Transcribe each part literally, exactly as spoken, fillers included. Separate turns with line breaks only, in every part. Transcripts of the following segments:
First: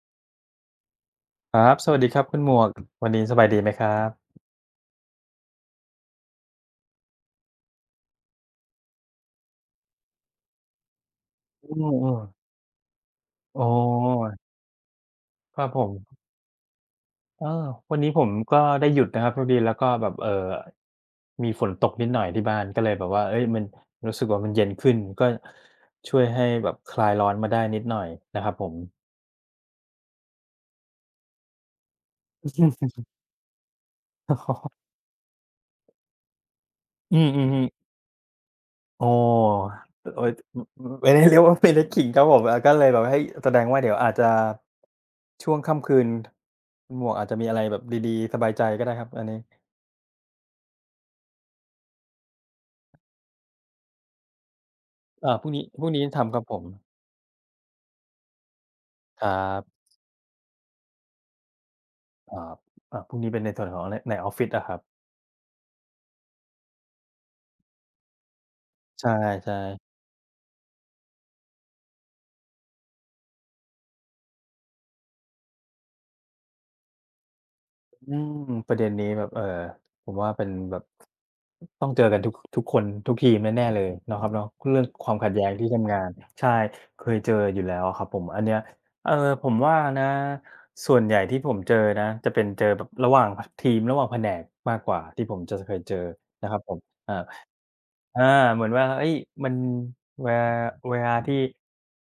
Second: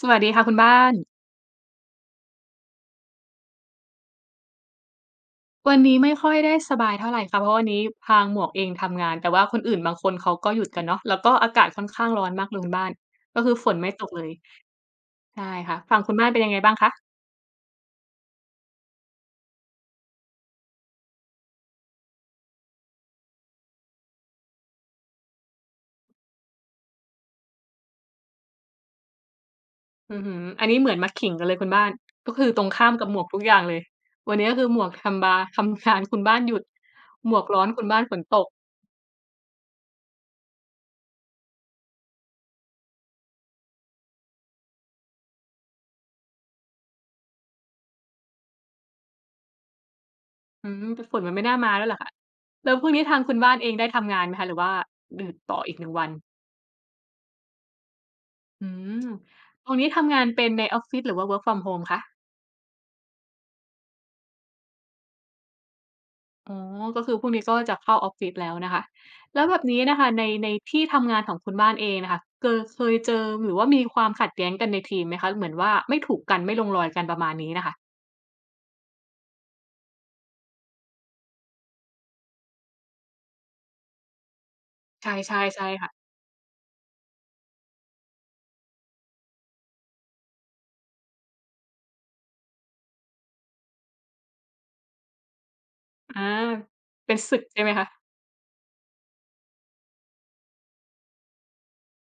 สวัสดีค่ะคุณบ้าน
ครับสวัสดีครับคุณหมวกวันนี้สบายดีไหมครับ
วันนี้ไม่ค่อยได้สบายเท่าไรค่ะเพราะวันนี้ทางหมวกเองทำงานแต่ว่าคนอื่นบางคนเขาก็หยุดกันเนาะแล้วก็อากาศ
อื
ค่อนข้างร้อนมา
อ
กเลยคุณบ้านก็คือ
ๆอ๋
ฝ
อ
นไม่ตกเลยใช่
ครับ
ค่ะ
ผม
ฝั่งคุณบ้านเป็นยังไงบ้างคะ
เออวันนี้ผมก็ได้หยุดนะครับพอดีแล้วก็แบบเอ่อมีฝนตกนิดหน่อยที่บ้านก็เลยแบบว่าเฮ้ยมันรู้สึกว่ามันเย็นขึ้นก็ช่วยให้แบบคลายร้อนมาได้นิดหน่อยนะครับผม
อื้อฮืออันนี้เหมือนมาขิงกันเลยคุณบ้านก็คือตรงข้ามกับหม วกทุกอย่างเลยวันนี้ก็คือหมวกทำบาทำงานคุณบ้านหยุด
อื
หมวกร้อ
อ
นคุณ
ๆๆ
บ้านฝนตก
โอ้โอ๊ยออไม่ได้เรียกว่าไม่ได้ขิงครับผมอาก็เลยแบบให้แสดงว่าเดี๋ยวอาจจะช่วงค่ำคืนหมวกอาจจะมีอะไรแบบดีๆสบายใจก็ได้ครับอันนี้
อืมแต่ฝนมันไม่น่ามาแล้วเหรอคะแล้วพรุ่งนี้ทางคุณบ้านเองได้ทำงานไหมคะหรือว่าหยุ
อ่า
ด
พรุ่ง
ต่อ
นี้
อีกห
พ
นึ่
รุ่ง
ง
นี้
วัน
ทำครับผม
อืม
ครั
ตรง
บ
นี้ทำงานเป็นในออฟฟิศหรือว่า work from home คะ
อ่าอ่าพรุ่งนี้เป็นในส่วนของในในออฟฟิศอะครับ
อ๋อ ก็คือพรุ่งนี้ก็จะเข้าออฟฟิศแล้วนะคะ
ใช
แล้วแบ
่
บนี้
ๆ
น่ะค่ะในในที่ทำงานของคุณบ้านเองน่ะค่ะเกอเคยเจอหรือว่ามีความขัดแย้งกันในทีมไหมคะ เหมือนว่าไม่ถูกกันไม่ลงรอยกันประมาณนี้น่ะค่ะ
อืมประเด็นนี้แบบเออผมว่าเป็นแบบต้องเจอกันทุกทุกคนทุกทีมแน่ๆเลยเนาะครับเนาะเรื่องค
ใช
วามขัด
่
แย้ง
ๆใช่
ที่
ค่ะ
ทำงานใช่เคยเจออยู่แล้วอะครับผมอันเนี้ยเออผมว่านะส่วนใหญ่ที่ผมเจอนะจะเป็นเจอแบบระหว่างพทีมระหว่างแผนกมากกว่าที่ผมจะเคยเจอ
อา
นะครับผม
เป็
อา
นศึกใช่ไหมคะ
อาเหมือนว่าเฮ้ยมันเวลาเวลาที่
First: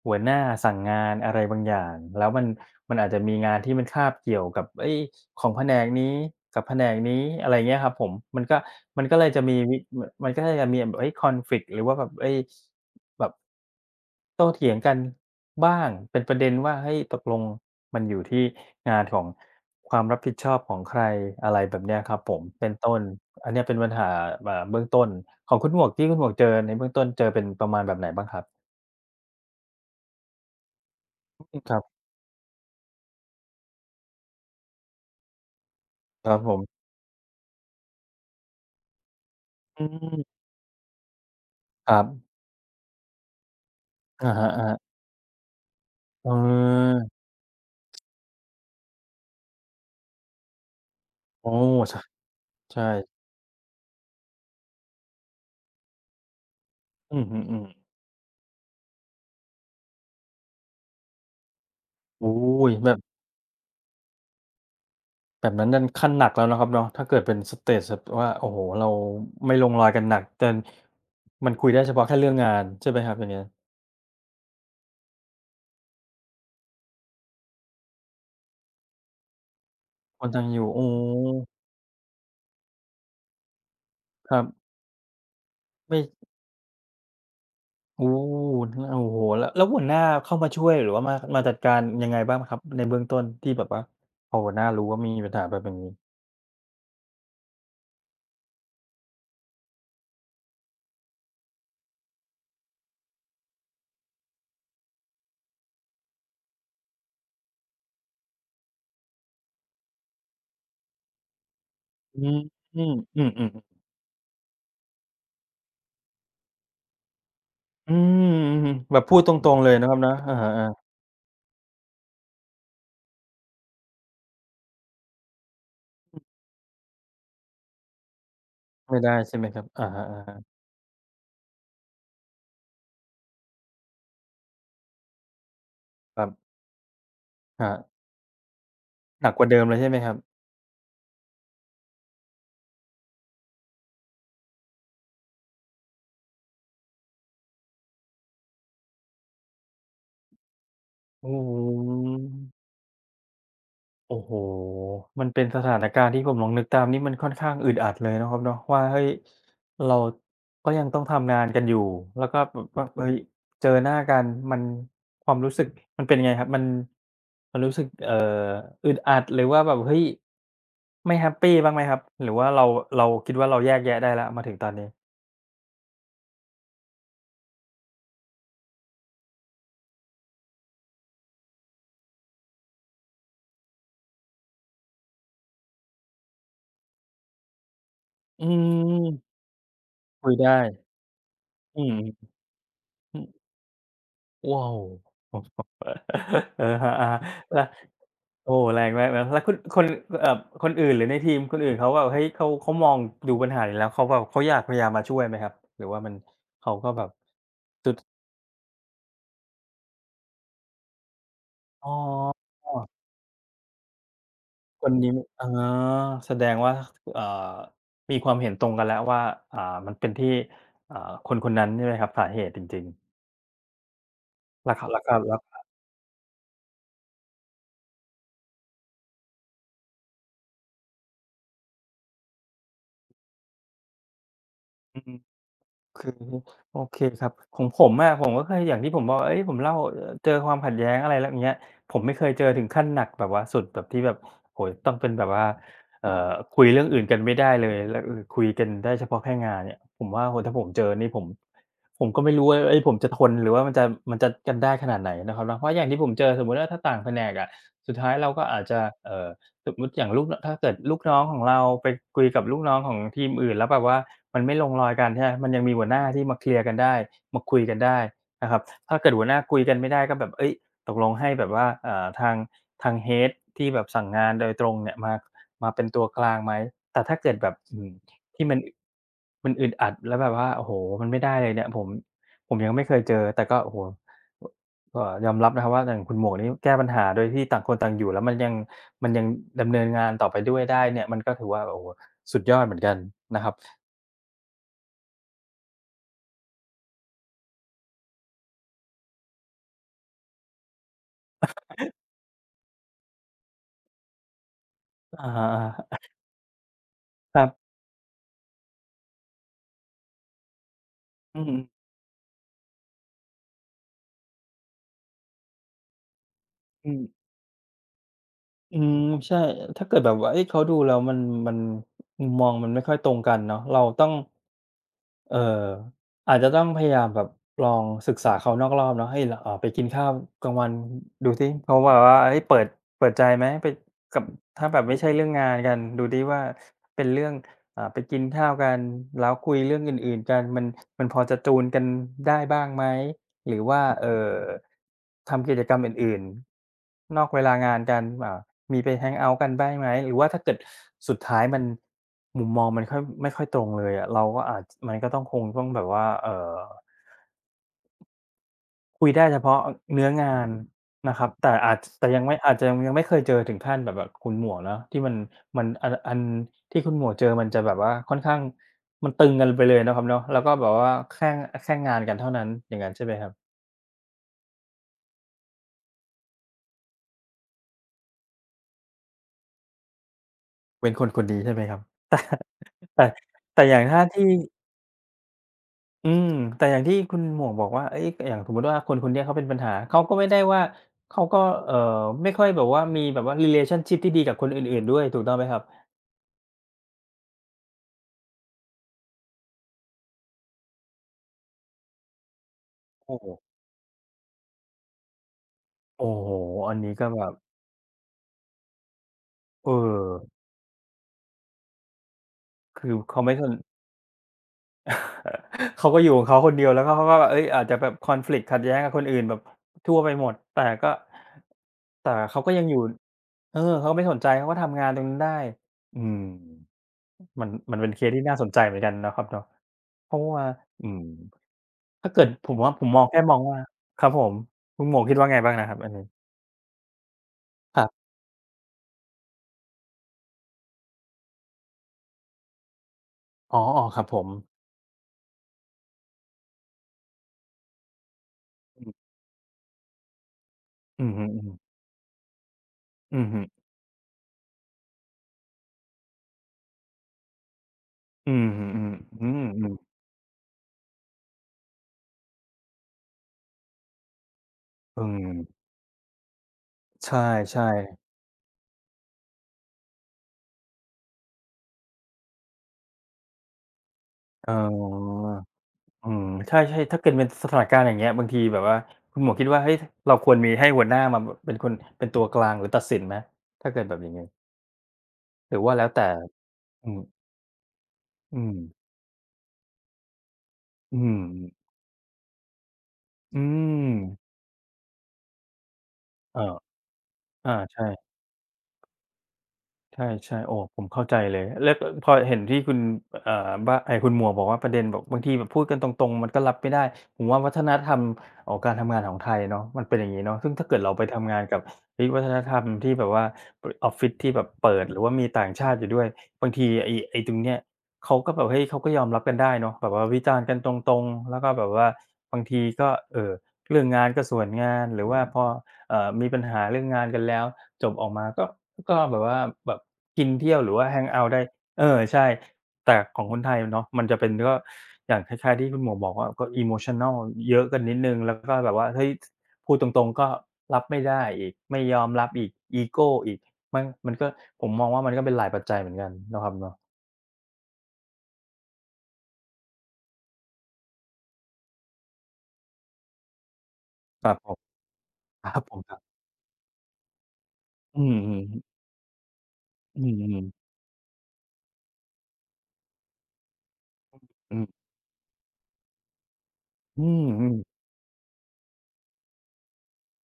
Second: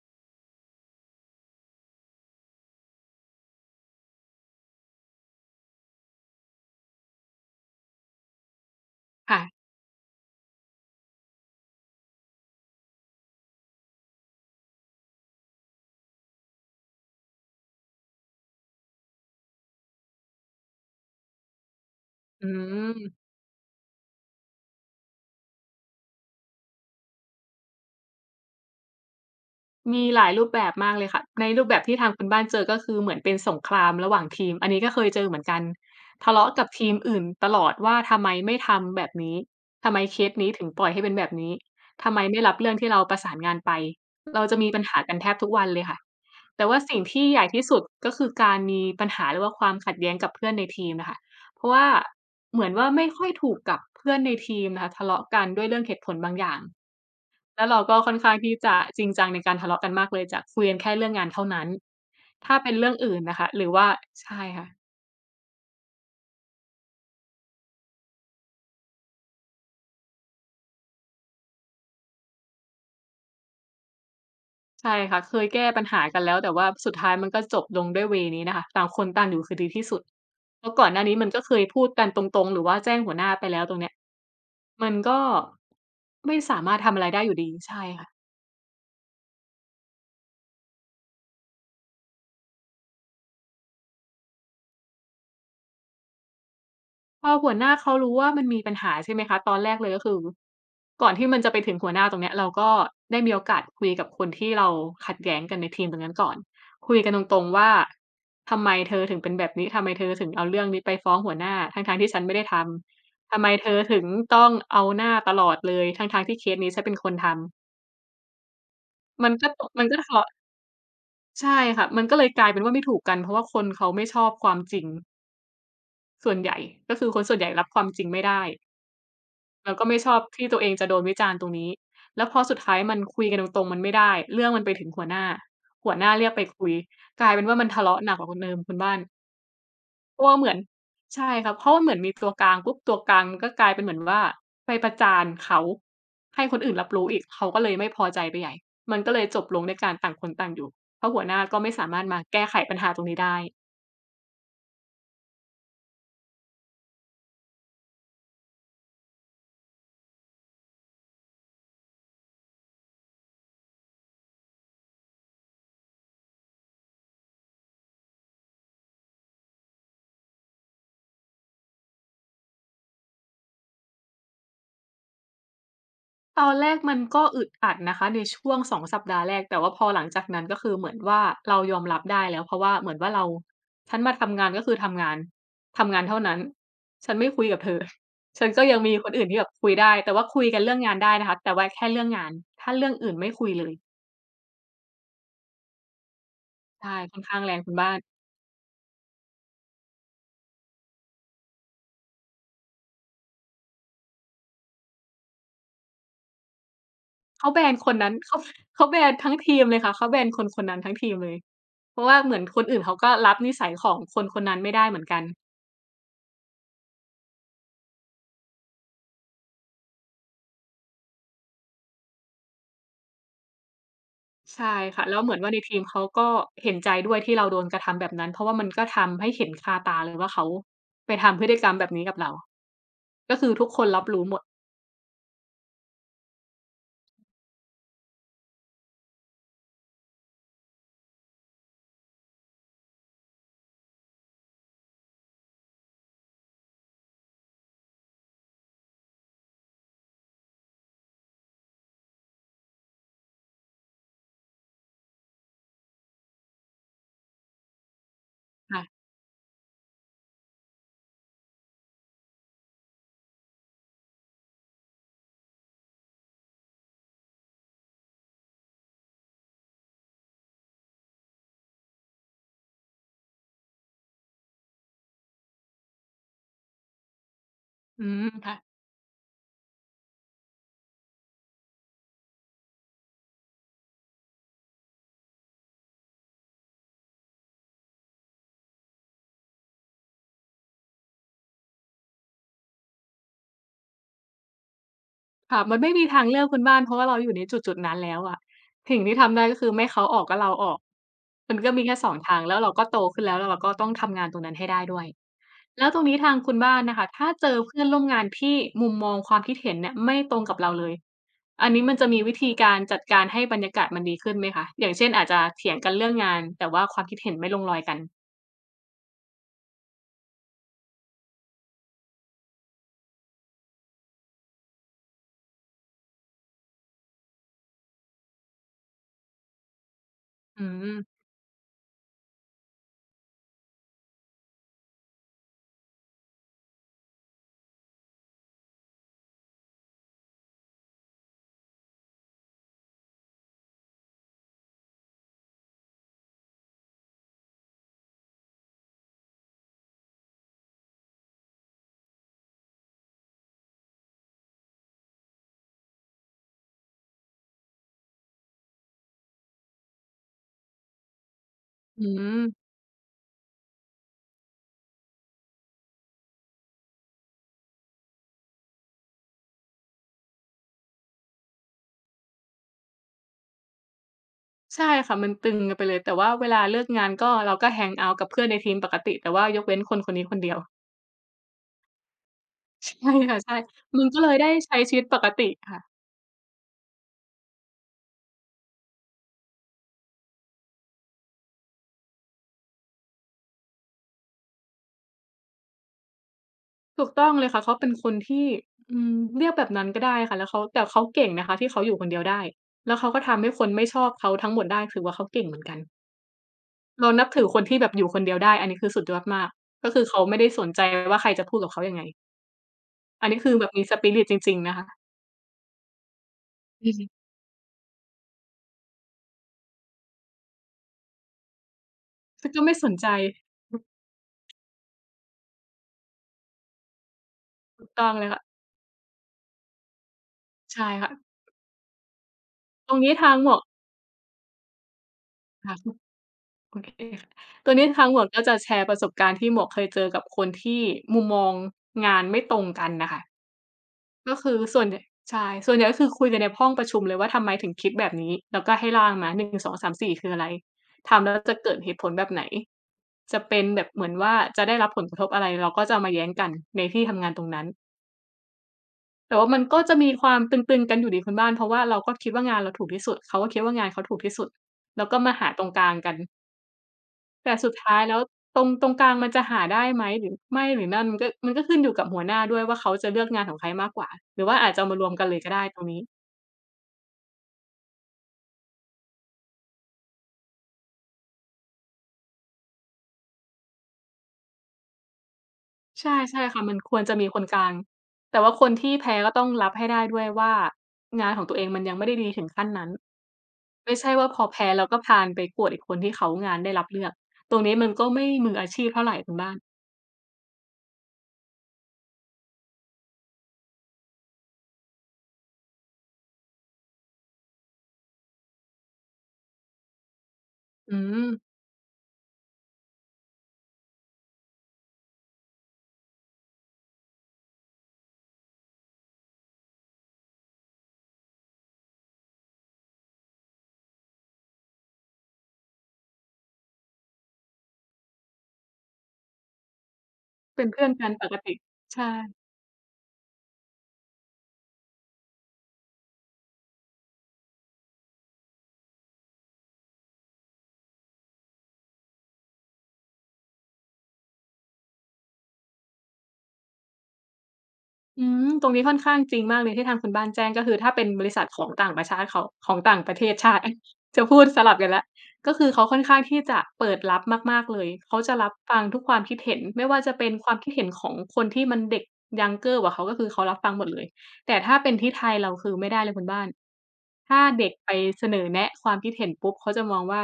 หัวหน้าสั่งงานอะไรบางอย่างแล้วมันมันอาจจะมีงานที่มันคาบเกี่ยวกับเฮ้ยของแผนกนี้กับแผนกนี้อะไรอย่างเงี้ยครับผมมันก็มันก็เลยจะมี
ค่ะ
วิมมันก็เลยจะมีแบบเฮ้ยคอนฟลิกต์หรือว่าแบบเฮ้ย แบบโต้เถียงกันบ้างเป็นประเด็นว่าเฮ้ยตกลงมันอยู่ที่งานของความรับผิดชอบของใครอะไรแบบเนี้ยครับผม
อื
เป็นต้น
ม
อันเนี้ยเป็นปัญหาอ่าเบื้องต้นของคุณหมวกที่คุณหมวกเจอในเบื้องต้นเจอเป็นประมาณแบบไหนบ้างครับ
มีหลายรูปแบบมากเลยค่ะใน
อืม
รูป
ค
แบ
รั
บ
บ
ที่ทางคุณบ้านเจอก็คือเหมือนเป็นสงครามระหว่างทีมอันนี้ก็เคยเจอเหมือนกัน
ค
ทะ
รับ
เลาะ
ผ
กับ
ม
ทีมอื่นตลอดว่าทำไมไม่ทำแบบนี้
อื
ทำไมเคส
ม
นี้ถึงปล่อยให้เป็นแบบนี้
ครับ
ทำไมไม่รับเรื่องที่เราประสานงานไป
อะ
เราจะมีปัญ
ฮะ
หากันแทบทุกวันเลยค่ะ
ๆเออ
แต่ว่าสิ่งที่ใหญ่ที่สุดก็คือการมีปัญหาหรือว่าความขัดแย้งกับเพื่อนในทีมน่ะค่ะ
โอ้
เพราะว่า
ช
เหมือน
ใช่
ว่าไม่ค่อยถูกกับเพื่อนในทีมนะคะทะเลาะกันด้วยเรื่องเหตุผลบางอย่าง
อือฮึ
แล้วเรา
ๆ
ก็ค่อนข้างที่จะจริงจังในการทะเลาะกันมากเลยจะคุยกันแค่เรื่องงานเท่านั้น
โอ้
ถ้า
โฮ
เป็นเรื่
แบ
อง
บ
อื่นน่ะค่ะหรือว่าใช่ค่ะ
แบบนั้นนั่นขั้นหนักแล้วนะครับเนาะถ้าเกิดเป็นสเตจแบบว่าโอ้โฮเราไม่ลงรอยกันหนักแต่มันคุยได้เฉพาะแค่เรื่องงานใช่ไหมครับอย่างเงี้ย
ใช่ค่ะเคยแก้ปัญหากันแล้วแต่ว่าสุดท้ายมันก็จบลงด้วยเวย์นี้น่ะค่ะต่างคนต่างอยู่คือดีที่สุด
ค่อนข้างอ
เพ
ยู่
ราะ
อ๋อ
ก่อนหน้านี้มันก็เคยพูดกันตรงๆหรือว่าแจ้งหัวหน้าไปแล้วตรงเนี้ย
ครับ
มันก็
ไม่
ไม่สามารถทำอะไรได้อยู่ดีใช่
โอ้
ค่ะ
โอ้โฮแล้วแล้วหัวหน้าเข้ามาช่วยหรือว่ามามาจัดการยังไงบ้างครับในเบื้องต้นที่แบบว่าพอหัวหน้ารู้ว่ามีปัญหาแบบอย่างงี้
พอหัวหน้าเขารู้ว่ามันมีปัญหาใช่ไหมคะตอนแรกเลยก็คือก่อนที่มันจะไปถึงหัวหน้าตรงเนี้ยเราก็ได้มีโอกาสคุยกับคนที่เราขัดแย้งกันในทีมตรงนั้นก่อนคุยกันตรงๆว่าทำไมเธอถึงเป็นแบบนี้ทำไมเธอถึงเอาเรื่องนี้ไปฟ้องหัวหน้าทั้งๆที่ฉั
อื
นไม่
ม
ได้ท
อืมอื
ำทำไม
อ
เธอ
ๆ
ถึงต้องเอาหน้าตลอดเลยทั้งๆที่เคสนี้ฉันเป็นคนทำ
อืมอือๆแบบพูด
มั
ต
นก็
รง
ต
ๆเลย
มัน
นะค
ก็
รับ
ทะ
นะ
เลาะ
อะฮะ
ใช่ค่ะมันก็เลยกลายเป็นว่าไม่ถูกกันเพราะว่าคนเขาไม่ชอบความจริงส่วนใหญ่ก็คือคนส่วนใหญ่รับความจริงไม่ได้
ๆไม่ได้ใช่ไหมครับ
เราก็
อะ
ไม่
ฮะ
ชอบที่ตัวเองจะโดนวิจารณ์ตรงนี้ แล้วพอสุดท้ายมันคุยกันตรงๆมันไม่ได้ เรื่องมันไปถึงหัวหน้า หัวหน้า
ๆค
เรี
รั
ย
บ
กไปคุยกลายเป็นว่า
ค
มัน
รั
ทะเลาะ
บ
หนักกว่าคนเดิมคุณบ้าน
หนักกว่าเดิมเลยใช่ไหมครับ
เพราะว่าเหมือนใช่ครับเพราะว่าเหมือนมีตัวกลางปุ๊บตัวกลางมันก็กลายเป็นเหมือนว่าไปประจานเขา ให้คนอื่นรับรู้อีก เขาก็เลยไม่พอใจไปใหญ่มันก็เลยจบลงด้วยการต่างคนต่างอยู่เพราะหัวห
โอ้
น้า
โฮ
ก็ไม่สามารถมาแก้ไขปัญหาตรงนี้ได้
โอ้โฮมันเป็นสถานการณ์ที่ผมลองนึกตามนี่มันค่อนข้างอึดอัดเลยเนาะครับเนาะว่าเฮ้ยเราก็ยังต้องทำงานกันอยู่แล้วก็แบบว่าเฮ้ยเจอหน้ากันมันความรู้สึกมันเป็นยังไงครับมันมันรู้สึกเอ่ออึดอัดหรือว่าแบบเฮ้ยไม่แฮปปีบ้างไหมครับหรือว่าเราเราคิดว่าเราแยกแยะได้แล้วมาถึงตอนนี้
ตอนแรกมันก็อึดอัดนะคะในช่วงสองสัปดาห์แรกแต่ว่าพอหลังจากนั้นก็คือเหมือนว่าเรายอมรับได้แล้วเพราะว่าเหมือนว่าเราฉันมาทำงานก็คือทำงานทำงานเท่านั้นฉันไม่คุยกับเธอ
อื
ฉันก็ยังมีคนอื่นที่
ม
แบบคุยได้แต่ว่า
คุย
คุยกั
ได้
นเรื่องงานได้นะคะแต่ว่า
อื
แค่เรื่องงา
ม
นถ้าเรื่องอื่นไม่คุยเลย
ว้าว เออ
ใช่
ฮะ
ค่อนข้างแร
ๆ
ง
แล้ว
คุณบ้าน
โอ้แรงมากนะแล้วคนคนเอ่อคนอื่นหรือในทีมคนอื่นเขาแบบเฮ้ยเขาเขามองดูปัญหานี้แล้วเขาแบบเขาอยากพยายามมาช่วยไหมครับหรือว่ามันเขาก็แบบ
เขาแบนค
สุ
น
ด
นั้น เขาเขาแบนทั้งทีมเลยค่ะเขาแบนคนคนนั้นทั้งทีมเลย
อ๋อ
เพราะว่าเหมือนคนอื่นเขาก็รับนิสัยของคนคนนั้นไม่
ค
ได้
น
เหมือน
นี้
กัน
เอ๋อแสดงว่าเอ่อมีความเห็นตรงกันแล้วว่าอ่ามันเป็นที่อ่าคนคนนั้นใช่ไหมครับสาเหตุจริง
ใช่
ๆราคารา
ค่ะแล้
คา
วเหมื
แล้
อน
ว
ว่าในทีมเขาก็เห็นใจด้วยที่เราโดนกระทำแบบนั้นเพราะว่ามันก็ทำให้เห็นคาตาเลยว่าเขาไปทำพฤติกรรมแบบนี้กับเราก็คือทุกคนรับรู้หมด
คือโอเคครับของผมอะผมก็เคยอย่างที่ผมบอกเฮ้ยผมเล่าเอ่อเจอความขัดแย้งอะไรแล้วอย่างเงี้ยผมไม่เคยเจอถึงขั้นหนักแบบว่าสุดแบบที่แบบโอ้โฮต้องเป็นแบบว่าเอ่อคุยเรื่องอื่นกันไม่ได้เลยแล้วเออคุยกันได้เฉพาะแค่งานเนี่ยผมว่าโอ้โฮถ้าผมเจอนี่ผมผมก็ไม่รู้ว่าเฮ้ยผมจะทนหรือว่ามันจะมันจะกันได้ขนาดไหนนะครับเนาะเพราะอย่างที่ผมเจอสมมุติว่าถ้าต่างแผนกอะสุดท้ายเราก็อาจจะ
ค่ะ
เอ่อสมมุติอย่างลูกนถ้าเกิดลูกน้องของเราไปคุยกับลูกน้องของทีมอื่นแล้วแบบว่า มันไม่ลงรอยกันใช่ไหมมันยังมีหัวหน้าที่มาเคลียร์กันได้มาคุยกันได้นะครับถ้าเกิดหัวหน้าคุยกันไม่ได้ก็แบบเอ้ยตกลงให้แบบว่าเอ่อทางทาง เฮด ที่แบบสั่งงานโดยตรงเนี่ยมามาเป็นตัวกลางไหมแต่ถ้าเกิดแบบอืม
อืม
ที่
ค่ะ
มันมันอึดอัดแล้วแบบว่าโอ้โฮมันไม่ได้เลยเนี่ยผมผมยังไม่เคยเจอ แต่ก็โอ้โฮเอ่อยอมรับนะครับว่าอย่างคุณหมวกนี่แก้ปัญหาโดยที่ต่างคนต่างอยู่แล้วมันยังมันยังดำเนินงานต่อไปด้วยได้เนี่ยมันก็ถือว่าโอ้โฮสุดยอดเหมือนกันนะครับ
ค่ะมันไม่มีทางเลือกคุณบ้านเพราะว่าเราอยู่ในจุดๆนั้นแล้วอะสิ่งที่ทำได้ก็คือไม่เขาออกก็เราออกมันก็มีแค่สองทางแล้วเราก็โตขึ้นแล้วแล้วเราก็ต้องทำงานตรงนั้นให้ได้ด้วย
อ
แล้ว
า
ตรงนี้ทางคุณบ้านน่ะค่ะถ้า
ค
เจ
รั
อ
บ
เพื่อนร่วมงานที่มุมมองความคิดเห็นเนี่ยไม่ตรงกับเราเลย
อืม
อันนี้มันจะมีวิธีการจัดการให้บรรยากาศมันดีขึ้นไหมคะอย่างเช่นอาจจะเถียงกันเรื่องงานแต่ว่า
อื
ค
ม
วามคิดเห็นไม่ลงรอยกัน
อืมใช่ถ้าเกิดแบบว่าเฮ้ยเขาดูแล้วมันมันมุมมองมันไม่ค่อยตรงกันเนาะเราต้อง เอออาจจะต้องพยายามแบบลองศึกษาเขานอกรอบเนาะให้ยลเอ่อไปกินข้าวกลาง
อื
วัน
ม
ดูสิเขาแบบว่าเฮ้ยเปิดเปิดใจไหมไปกับถ้าแบบไม่ใช่เรื่องงานกันดูสิว่าเป็นเรื่องอ่าไปกินข้าวกันแล้วคุยเรื่องอื่นๆกันมันมันพอจะจูนกันได้บ้างไหมหรือว่าเอ่อทำกิจกรรมอื่นๆนอกเวลางานกันอ่า มีไปแฮงเอาต์กันบ้างไหมหรือว่าถ้าเกิดสุดท้ายมันมุมมองมันค่อยไม่ค่อยตรงเลยอะเราก็อาจมันก็ต้องคงต้องแบบว่าเอ่อคุยได้เฉพาะอเนื้องานนะครับแต่อาจ
อื
แต่ยังไม่อาจจะ
ม
ยังยังไม่เคยเจอถึงขั้นแบบแบบคุณหมวกเนาะที่มันมันอันอันที่คุณหมวกเจอมันจะแบบว่าค่อนข้างมันตึงกันไปเลยเนาะครับเนาะแล้วก็แบบว่าแค่แค่งานกันเท่านั้นอย่างงั้นใช่ไหมครับ
ใช่ค่ะมันตึงกันไปเลยแต่ว่าเวลาเลิกงานก็เราก็แฮงเอาต์กับเพื่อนในทีมปกติแต่ว่ายกเว้นคนคนนี้คนเดียว
เว้นคนคนนี้ใช่ไหมครับ แต่แต่
ใช่ค่ะใช่
แต่อย่างถ้า
มันก็เล
ที่
ยได้ใช้ชีวิตปกติค่ะ
อืมแต่อย่างที่คุณหมวกบอกว่าเอ้ยอย่างสมมุติว่าคนคนเนี้ยเขาเป็นปัญหาเขาก็ไม่ได้ว่าเขาก็เอ่อไม่ค่อยแบบว่ามีแบบว่า relationship ที่ดีกับคนอื่นๆด้วยถูกต้องไหมครับ
ถูกต้องเลยค่ะเขาเป็นคนที่อืมเรียกแบบนั้นก็ได้ค่ะแล้วเขาแต่เขาเก่งนะคะที่เขาอยู่คนเดียวได้แล้วเขา
โอ้
ก็
โฮ
ทำให้คนไม่ชอบเขาทั้งหมดได้ถือว่าเขาเก่งเหมือนกัน
โอ้โฮอันนี้ก็
เรา
แบ
นับ
บ
ถือคนที่แบบอยู่คนเดียวได้อันนี้คือสุดยอดมาก
เออ
ก็คือเขาไม่ได้สนใจว่าใครจะพูดกับเขายังไง
คือเขา
อัน
ไม่
นี้
ส
คื
น
อแบบมี Spirit จริงๆนะคะ
เขาก็อยู่ของเขาคนเดียวแล้ว
อื
ก็
อฮึ
เขาก็เฮ้ยอาจจะแบบ conflict ขัดแย้งกับคนอื่นแบบทั่วไปหมดแต่ก็แต่เขา
ซึ่ง
ก็
ก็
ยัง
ไม่
อยู่
สนใจ
เออ
ถูก
เขาไม่สนใจเขาก็ทำงานตรงนั้นได้อืม มันมัน
ถู
เป็
ก
นเค
ต้อ
ส
งเล
ที่
ย
น่า
ค่ะ
สนใจเหมือนกันนะครับเนาะเพราะว่า
ใช่
อืม
ค่ะ
ถ้าเกิดผมว่าผ
ต
ม
ร
ม
ง
อง
นี้
แค่
ทา
ม
ง
อง
หมว
ว่า
ก
ครับผมคุณหมวกคิดว่าไงบ้างนะค
ค่ะ
รับอันนี้
โอเคค่ะตรง
ค
นี้
รั
ทาง
บ
หมวกก็จะแชร์ประสบการณ์ที่หมวกเคยเจอกับคนที่มุมมองงานไม่ตรงกันน่ะค่ะ
อ๋ออ๋อครับผม
ก็คือส่วนใหญ่ใช่ส่วนใหญ่ก็คือคุยกันในห้องประชุมเลยว่าทำไมถึงคิดแบบนี้แล้วก็ให้
อ
ร่างมาหนึ่งงสสองสามสี่คืออะไร
ือ
ทำ
อื
แล้ว
อฮึ
จะเกิด
ๆ
เหตุผลแบบไหน
อือ
จะ
ฮึ
เป็นแบบเหมือนว่าจะได้รับผลกระทบอะไรเราก็จะเอามาแย้งกันในที่ทำงานตรงนั้น
อือฮึอืม
แต่ว่ามัน
อื
ก็
ม
จะมีความตึงๆกันอยู่ดีคุณบ้านเพราะว่าเราก็คิดว่างานเราถูกที่สุดเขาก็คิดว่างานเขาถูกที่สุด
อื
แล้วก็มาหาต
ม
รงกลางกัน
ใช
แต่
่
สุดท้าย
ๆ
แล้วตรงตรงกลางมันจะหาได้ไหมหรือไม่หรือนั่นมันก็มันก็ขึ้นอยู่กับหัวหน้าด้วยว่าเขาจะเลือกงานของใครมากกว่าหรือ
อ๋อ
ว่าอาจจะเอามารวมกันเลยก็ได้ตรงนี้
อืมใช่ๆถ้าเกิดเป็นสถานการณ์อย่างเงี้ยบางทีแบบว่าคุณหมวกคิดว่าเฮ้ยเราควรมีให้หัวหน้ามาแบบเป็นคนเป็นตัวกลางหรือตัดสินไหมถ้าเกิดแบบอย่างงี้หรือว่าแล้วแต่
ใช่ใช่ค่ะมัน
อื
คว
ม
รจะมีคนกลางแต่
อื
ว่า
ม
คนที่แพ้ก็ต้องรับให้ได้ด้วยว่า
อืม
งานของตัวเองมันยังไม่ได้ดีถึงขั้นนั้น
อืม
ไม่ใช่ว่าพอแพ้แล้วก็พาลไปโกรธอีกคนที่เขางาน
เออ
ได้รับเลือก
อา
ตรงนี้มันก็
ใช่
ไม่มืออาชีพเท่าไรคุณบ้าน
ใช่ๆโอ้ผมเข้าใจเลยแล้วก็พอเห็นที่คุณเอ่อบ้าไอ้คุณหมวกบอกว่าประเด็นแบบบางทีแบบพูดกันตรงๆมันก็รับไม่ได้ผมว่าวัฒนธรรมเอ่อการทำงานของไทยเนาะมันเป็นอย่างงี้เนาะซึ่งถ้าเกิดเรา
อื
ไป
ม
ทำงานกับเฮ้ยวัฒนธรรมที่แบบว่าปออฟฟิศที่แบบเปิดหรือว่ามีต่างชาติอยู่ด้วยบางทีไอ้ไอ้ตรงเนี้ยเขาก็แบบเฮ้ยเขาก็ยอมรับกันได้เนาะแบบว่าวิจารณ์กันตรงๆแล้วก็แบบว่าบางทีก็เอ่อเรื่องงานก็ส่วนงานหรือว่าพอ เอ่อมีปัญหาเรื่องงานกันแล้วจบออกมาก็ก็แบบว่าแบบกินเที่ยว
เป็น
หรือ
เพื่
ว่า
อน
แฮง
กัน
เอา
ป
ต์
ก
ได้
ติ
เออ
ใช่
ใช่แต่ของคนไทยเนาะมันจะเป็นก็อย่างคล้ายๆที่คุณหมวกบอกว่าก็ emotional เยอะกันนิดหนึ่งแล้วก็แบบว่าเฮ้ยพูดตรงๆก็รับไม่ได้อีกไม่ยอมรับอีกอีโกอีกมันมันก็ผมมองว่ามันก็เป็นหลายปัจจัยเหมือนกันเนาะครับเนาะ
อืมตรงนี้ค่อนข้างจริงมากเลยที่ทางคุณบ้านแจ้งก็คือถ้าเป็นบริษัทของต่างประชาติเขาของต่างประเทศชาติ จะ
ครับ
พูด
ผ
ส
ม
ลับกันแล้วก็
ครับ
คือ
ผม
เขา
ครั
ค่อนข้า
บ
งที่จะเปิดรับมากๆเลย
อื
เขา
ม
จะรับฟั
ๆ
งทุกความคิดเห็นไม่ว่า
อื
จะเป็นค
ม
วา
ๆ
มคิดเห็นของคนที่มันเด็ก younger กว่าเขาก็คือเขารับฟังหมดเลยแต่
อื
ถ้า
ม
เป็นที่ไทยเราคือไม่ได้เลยคุณบ้าน
อื
ถ้า
ม
เด็ก
ๆ
ไปเสนอแนะความคิดเห็นปุ๊บเขาจะมองว่า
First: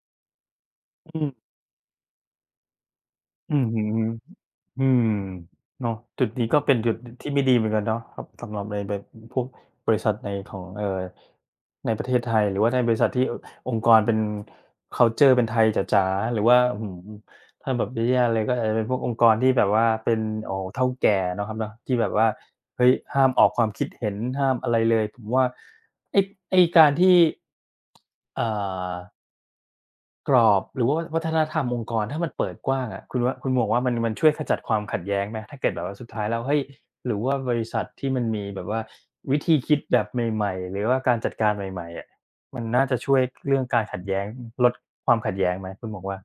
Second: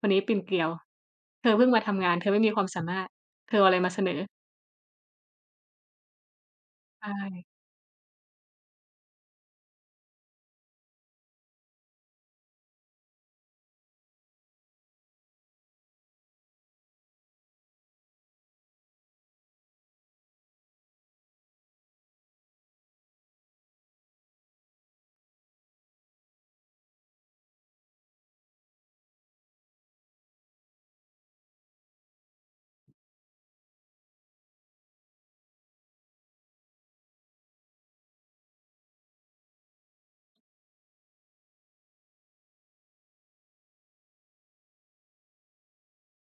คนนี้ปีนเกลียว
อือฮึ
เธอเพิ่งมาทำงานเธอไม่มีความสามารถเธ
อื
อ
อ
เอาอะไร
ฮึ
มาเสนอ
อืมเนาะจุดนี้ก็เป็นจุดที่ไม่
ใช่
ดีเหมือนกันเนาะครับสำหรับในแบบพวกบริษัทในของเอ่อในประเทศไทยหรือว่าในบริษัทที่อองค์กรเป็นคัลเชอร์เป็นไทยจ๋าๆหรือว่าอื้อฮือถ้าแบบแย่ๆเลยก็อาจจะเป็นพวกองค์กรที่แบบว่าเป็นโอ้โฮเฒ่าแก่เนาะครับเนาะที่แบบว่าเฮ้ยห้ามออกความคิดเห็นห้ามอะไรเลยผมว่าไอ้ไอ้การที่อ่า กรอบหรือว่าวัฒนธรรมองค์กรถ้ามันเปิดกว้างอะคุณว่าคุณหมวกว่ามันมันช่วยขจัดความขัดแย้งไหมถ้าเกิดแบบว่าสุดท้ายแล้วเฮ้ยหรือว่าบริษัทที่มันมีแบบว่าวิธีคิดแบบใหม่ๆหรือว่าการจัดการใหม่ๆอะมันน่าจะช่วยเรื่องการขัดแย้งลดความขัดแย้งไหมคุณหมวกว่า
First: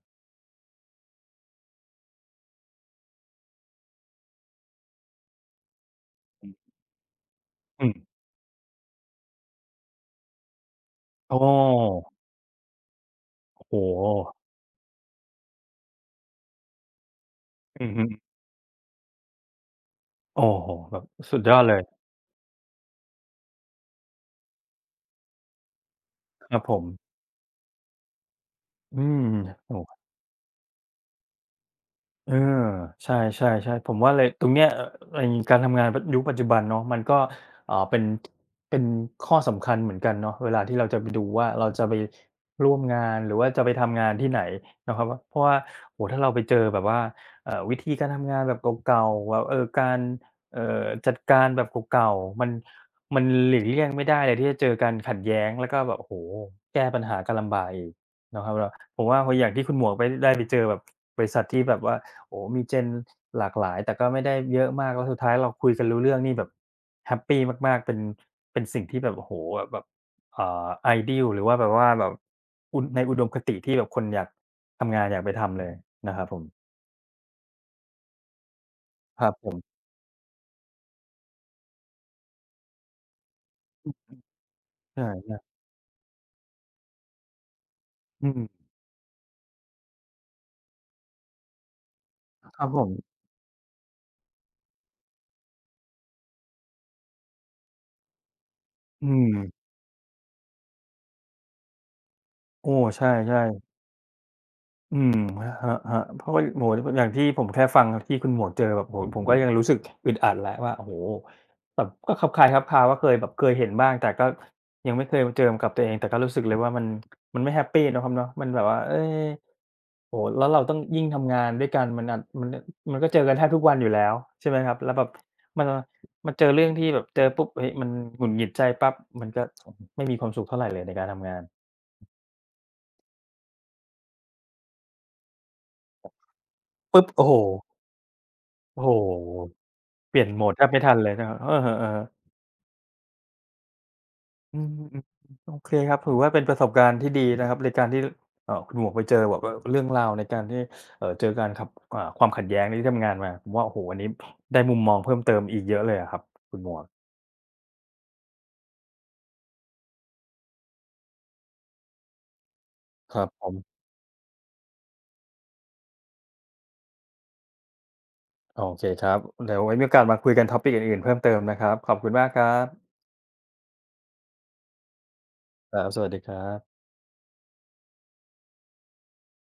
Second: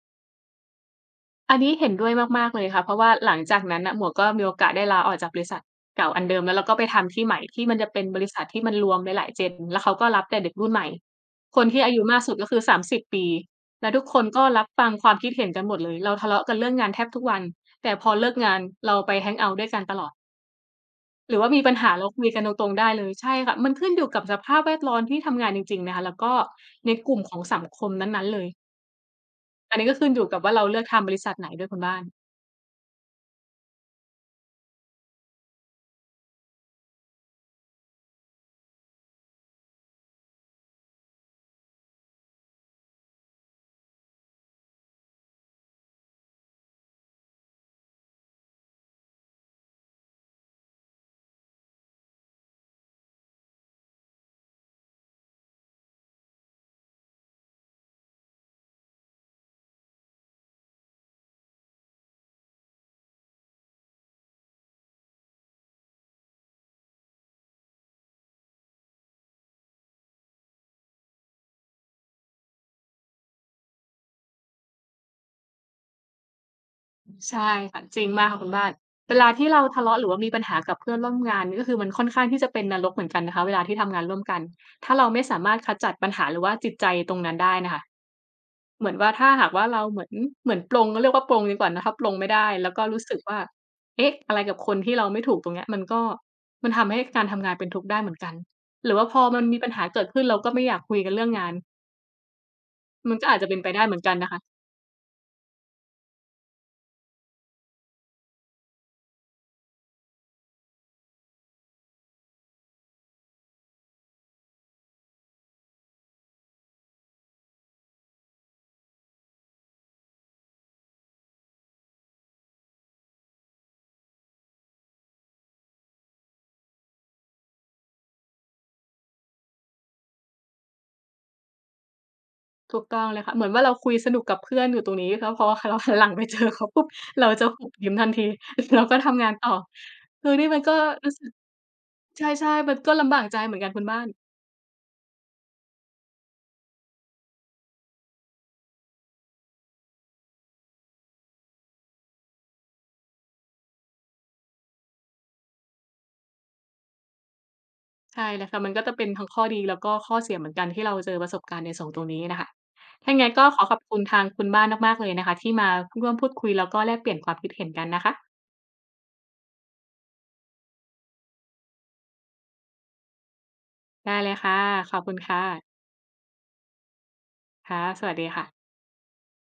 อันนี้เห็นด้วยมากๆเลยค่ะเพราะว่าหลังจากนั้นน่ะหมวกก็มีโอกาสได้ลาออกจากบริษัทเก่าอันเดิมแล้วเราก็ไปทำที่ใหม่ที่มัน
อื
จะ
ม
เป็นบริษัทที่มันรวมหลายๆ Gen แล้วเขาก็รับแต่เด็กรุ่นใหม่
โอ
คนที่อายุ
้
มากสุดก็คือสามสิบปี
โอ้โฮ
แล้วทุกคนก็รับฟังความคิดเห็นกันหมดเลยเราทะเลาะกันเรื่องงานแทบทุกวัน
อื
แต่
อ
พ
ฮึ
อเลิกงานเราไปแฮงเอาต์ด้วยกันตลอด
โอ้โฮแบบ
หรื
สุ
อ
ด
ว่า
ยอ
มี
ด
ปั
เล
ญ
ย
หาเราคุยกันตรงๆได้เลยใช่ค่ะมันขึ้นอยู่กับสภาพแวดล้อมที่ทำงานจริงๆนะคะแล้วก็
ครับผม
ในกลุ่มของสังคมนั้นๆเลย
อืมโอ้
อันนี้ก็ขึ้นอยู่กับว่าเราเลือกทำบริษัทไหนด้วยคุณบ้าน
เออใช่ๆๆผมว่าเลยตรงเนี้ยเอ่อไอ้การทำงานปยุคปัจจุบันเนาะมันก็อ่าเป็นเป็นข้อสำคัญเหมือนกันเนาะเวลาที่เราจะไปดูว่าเราจะไปร่วมงานหรือว่าจะไปทำงานที่ไหนนะครับวเพราะว่าโอ้โฮถ้าเราไปเจอแบบว่าเอ่อวิธีการทำงานแบบเก่าๆแบบเอ่อการเอ่อจัดการแบบเก่าๆมันมันหลีกเลี่ยงไม่ได้เลยที่จะเจอการขัดแย้งแล้วก็แบบโอ้โฮแก้ปัญหากันลำบากอีกนะครับแล้วผมว่าพออย่างที่คุณหมวกไปได้ไปเจอแบบบริษัทที่แบบว่า โอ้มี เจน หลากหลายแต่ก็ไม่ได้เยอะมาก แล้วสุดท้ายเราคุยกันรู้เรื่องนี่แบบแฮปปีมากๆ เป็นเป็นสิ่งที่แบบโอ้โฮแบบอ่า ไอเดียล หรือว่าแบบว่าแบบอุดในอุดมคติที่แบบคนอยากทำงานอยากไปทำเลยนะครับผม
ใช่ค่ะจริงมากค่ะคุณบ้านเว
ค
ลา
รับผ
ที่เรา
ม
ทะเลาะหรือว่ามีปัญหากับเพื่อนร่วมงานก็คือมันค่อนข้างที่จะเป็นนรกเหมือนกันนะคะเวลาที่ทำงานร่วมกันถ้าเรา
ใช่
ไม่สามารถขจัดปัญหาหรือว่าจิตใจตรงนั้นได้น่ะค่ะ
ๆอืม
เหมือนว่าถ้าหากว่าเราเหมือนเหมือนปลงเรียกว่าปลงดีกว่านะคะปลงไม่ได้
ครับ
แล้ว
ผ
ก็รู้
ม
สึกว่าเอ๊ะอะไรกับคนที่เราไม่ถูกตรงเนี้ยมันก็มันทำให้การทำงานเป็นทุกข์ได้เหมือนกันหรือ
อื
ว่าพอมันมี
ม
ปัญหาเกิดขึ้นเราก็ไม่อยากคุยกันเรื่องงาน
โอ้ใช
มันก็อา
่
จจะเป็น
ๆ
ไปได้เหมือนกันนะคะ
อืมครับครับเพราะว่าโอ้โฮอย่างที่ผมแค่ฟังที่คุณหมวกเจอแบบโอ้โฮผมก็ยังรู้สึกอึดอัดแล้วว่าโอ้โฮแบบก็คลับคล้ายคลับคลาว่าเคยแบบเคยเห็นบ้างแต่ก็ยังไม่เคยเจอกับตัวเองแต่ก็รู้สึกเลยว่ามันมันไม่แฮปปีเนาะครับเนาะมันแบบว่าเอ๊โอ้โฮแล้วเราต้องยิ่งทำงานด้วยกันมันอาจมันมันก็เจอกันแทบทุกวันอยู่แล้วใช่ไหมครับแล้วแบบมันมันเจอเรื่องที่แบบเจอปุ๊บเฮ้ยมันหงุดหงิดใจปั๊บมันก็ไม่มีความสุขเท่าไรเลยในการทำงาน
ถูกต้องเลยค่ะเหมือนว่าเราคุยสนุกกับเพื่อนอยู่ตรงนี้แล้วพอเราหันหลังไปเจอเขาปุ๊บ
ปุ๊บโอ้
เรา
โฮ
จะหุบยิ้มทันที เรา
โอ้โฮ
ก็ทำงานต่อ
เปลี่ยน
คือ
โหม
นี่
ด
มัน
แทบ
ก็
ไม่ทันเล
รู้
ย
สึ
นะ
ก
ครับเออๆ
ใ
ๆ
ช่ๆมันก็ลำบากใจเหมือนกันคุณบ้าน
อืมๆๆโอเคครับถือว่าเป็นประสบการณ์ที่ดีนะครับในการที่เอ่อคุณหมวกไปเจอแบบว่าเรื่องราวในการที่เอ่อเจอการขับอ่าความขัดแย้งในที่ทำงานมาผมว่าโอ้โฮอันนี้ได้มุมมองเพิ่มเติมอีกเยอะเลยอะครับคุณหมวก
ใช่เลยค่ะมันก็จะเป็นทั้งข้อดีแล้วก็ข้อเสียเหมือนกันที่เราเจอประสบการณ์ในสองตรงนี้น่ะค่ะถ้า
ค
ยัง
รั
ไง
บผ
ก็ขอข
ม
อบคุณทางคุณบ้านมากๆเลยนะคะที่มาร่วมพูดคุยแล้วก็แลกเปลี่ยนความคิดเห็นกันนะคะ
โอเคครับเดี๋ยวไว้มีโอกาสมาคุยกัน ทอปปิก อื่นๆเพิ่มเติมนะครับขอบคุณมากครับ
ได้เลยค่ะขอบคุณค่ะ
ครับสวัสดีครับ
ค่ะสวัสดีค่ะ